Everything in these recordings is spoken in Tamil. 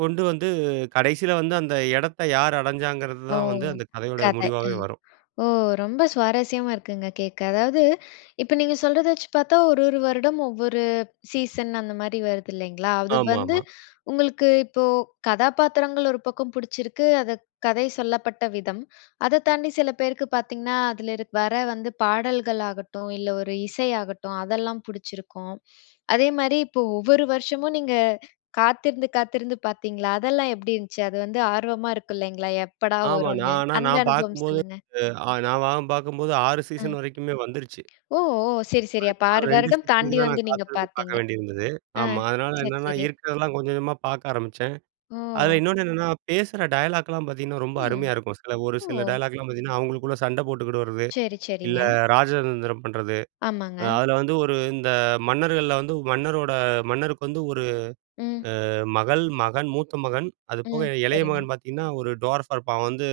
கொண்டு வந்து கடைசியில வந்து அந்த இடத்த யார் அடைஞ்சாங்கிறது ஓ! தான் வந்து அந்த கதையோட கதை. அ. முடிவாவே வரும். ஓ! ரொம்ப சுவாரஸ்யமா இருக்குங்க, கேட்க. அதாவது இப்போ நீங்க சொல்றத வச்சு பாத்தா ஒரு, ஒரு வருடம் ஒவ்வொரு சீசன் அந்த மாரி வருது இல்லைங்களா? அது ஆமா, வந்து ஆமா. உங்களுக்கு இப்போ கதாபாத்திரங்கள் ஒரு பக்கம் பிடிச்சிருக்கு அது கதை சொல்லப்பட்ட விதம். அதை தாண்டி சில பேருக்கு பாத்தீங்கன்னா, அதில இரு வர வந்து பாடல்கள் ஆகட்டும் இல்ல, ஒரு இசை ஆகட்டும் அதெல்லாம் பிடிச்சிருக்கும். அதே மாரி இப்போ ஒவ்வொரு வருஷமும் நீங்க காத்திருந்து, காத்திருந்து பாத்தீங்களா? அதெல்லாம் எப்படி இருந்துச்சு? அது வந்து ஆர்வமா இருக்கு இல்லைங்களா? எப்படா ஆமா. வரும்னு நான் ஆனா அந்த நான் அனுபவம் பாக்கும்போது சொல்லுங்க? அ நான் வ பாக்கும்போது 6 அ. சீசன் வரைக்குமே வந்துருச்சு. ஓ! ஓ! சரி, சரி அப்போ அதுக்குமேல 6 2 வருடம் சீசனுக்கு தாண்டி தான், வந்து நான் நீங்க காத்திருந்து பாக்க பாத்தீங்க. வேண்டியிருந்தது. ஆ ஆமா, அதனால சரி, என்னா சரி. இருக்கிறதெல்லாம் கொஞ்சம் கொஞ்சமாக பாக்க ஆரமிச்சேன். அதில ஓ! இன்னொன்னு என்னன்னா பேசுற டயலாக்லாம் பாத்தீங்கன்னா, ரொம்ப ம். அருமையா இருக்கும். சில ஒரு சில ஓ! டயலாக்லாம் பாத்தீங்கன்னா, அவுங்களுக்குள்ள சண்டை போட்டுக்கிடுறது சரி, இல்ல, சரிங்க. ராஜதந்திரம் பண்றது. அ ஆமாங்க. அதில வந்து ஒரு இந்த மன்னர்கள்ல வந்து மன்னரோட மன்னருக்கு வந்து 1 ம். அ மகள், மகன், மூத்த மகன் அதுபோக ம். இளைய சரிங்க. மகன் பாத்தீங்கன்னா ஒரு ட்வார்ஃபா இருப்பான். அவன் வந்து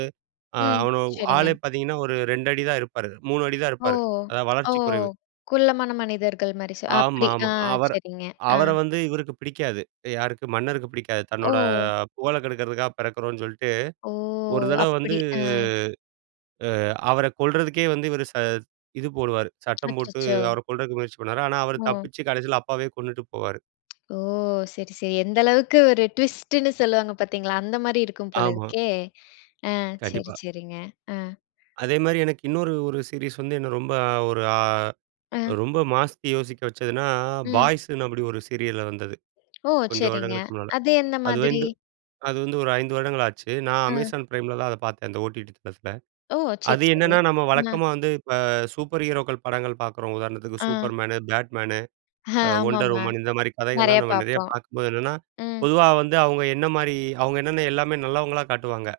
ம். அவன சரிங்க. ஆளே பாத்தீங்கன்னா ஒரு 2 அடிதான் இருப்பாரு. 3 அடிதான் ஓ! இருப்பாரு. அதாவது ஓ! வளர்ச்சி குறைவு. குள்ளமான மனிதர்கள் மாரி ச ஆமா, அப்படி. ஆமா. ஆ, அவர் சரிங்க, ஆ. அவர வந்து இவருக்கு பிடிக்காது. யாருக்கு மன்னருக்கு பிடிக்காது. தன்னோட ஓ! புகழ கெடுக்கிறதுக்காக பிறக்கிறோன்னு சொல்லிட்டு ஓ! ஒரு தடவை வந்து, அப்படி, ஆ. அ அவர கொல்றதுக்கே வந்து இவரு ச இது போடுவாரு. சட்டம் போட்டு அச்சச்சோ! அவரை கொல்றதுக்கு முயற்சி பண்ணுவாரு. ஆனா, அவரு ஓ. தப்பிச்சு கடைசியில அப்பாவே கொன்னுட்டு போவாரு. ஓ! சரி, சரி. எந்த அளவுக்கு ஒரு ட்விஸ்ட்டுன்னு சொல்லுவாங்க பாத்தீங்களா, அந்த மாரி இருக்கும் போல ஆமா. இருக்கே. ஆ சரி, கண்டிப்பா. சரிங்க. ஆ. அதேமாரி எனக்கு இன்னொரு ஒரு சீரிஸ் வந்து என்னை ரொம்ப ஒரு, அ ஆ. ரொம்ப மாத்தி யோசிக்க வச்சதுனா, ம். பாய்ஸுன்னு அப்படி ஒரு சீரியல்ல வந்தது. ஓ! கொஞ்ச சரிங்க. வருடங்களுக்கு முன்னால. அது எந்த அது மாதிரி? வந்து அது வந்து ஒரு 5 வருடங்கள் ஆச்சு. நான் ஆ. அமேசான் பிரைம்லலாம் அதை பாத்தேன். அந்த ஓடிடி தளத்துல. ஓ! சரி, அது சரி. என்னன்னா நம்ம அ. வழக்கமா வந்து இப்போ சூப்பர் ஹீரோக்கள் படங்கள் பாக்கிறோம். உதாரணத்துக்கு ஆ. சூப்பர் மேனு, பேட்மேன் ஆ, வொண்டர் ஆமாமா. உமன் இந்த மாரி நெறைய கதைகள்லாம் நம்ம நெறையா பாப்போம். பாக்கும்போது என்னன்னா ம். பொதுவா வந்து அவுங்க என்ன மாரி அவுங்க என்னென்ன எல்லாமே நல்லவங்களா காட்டுவாங்க.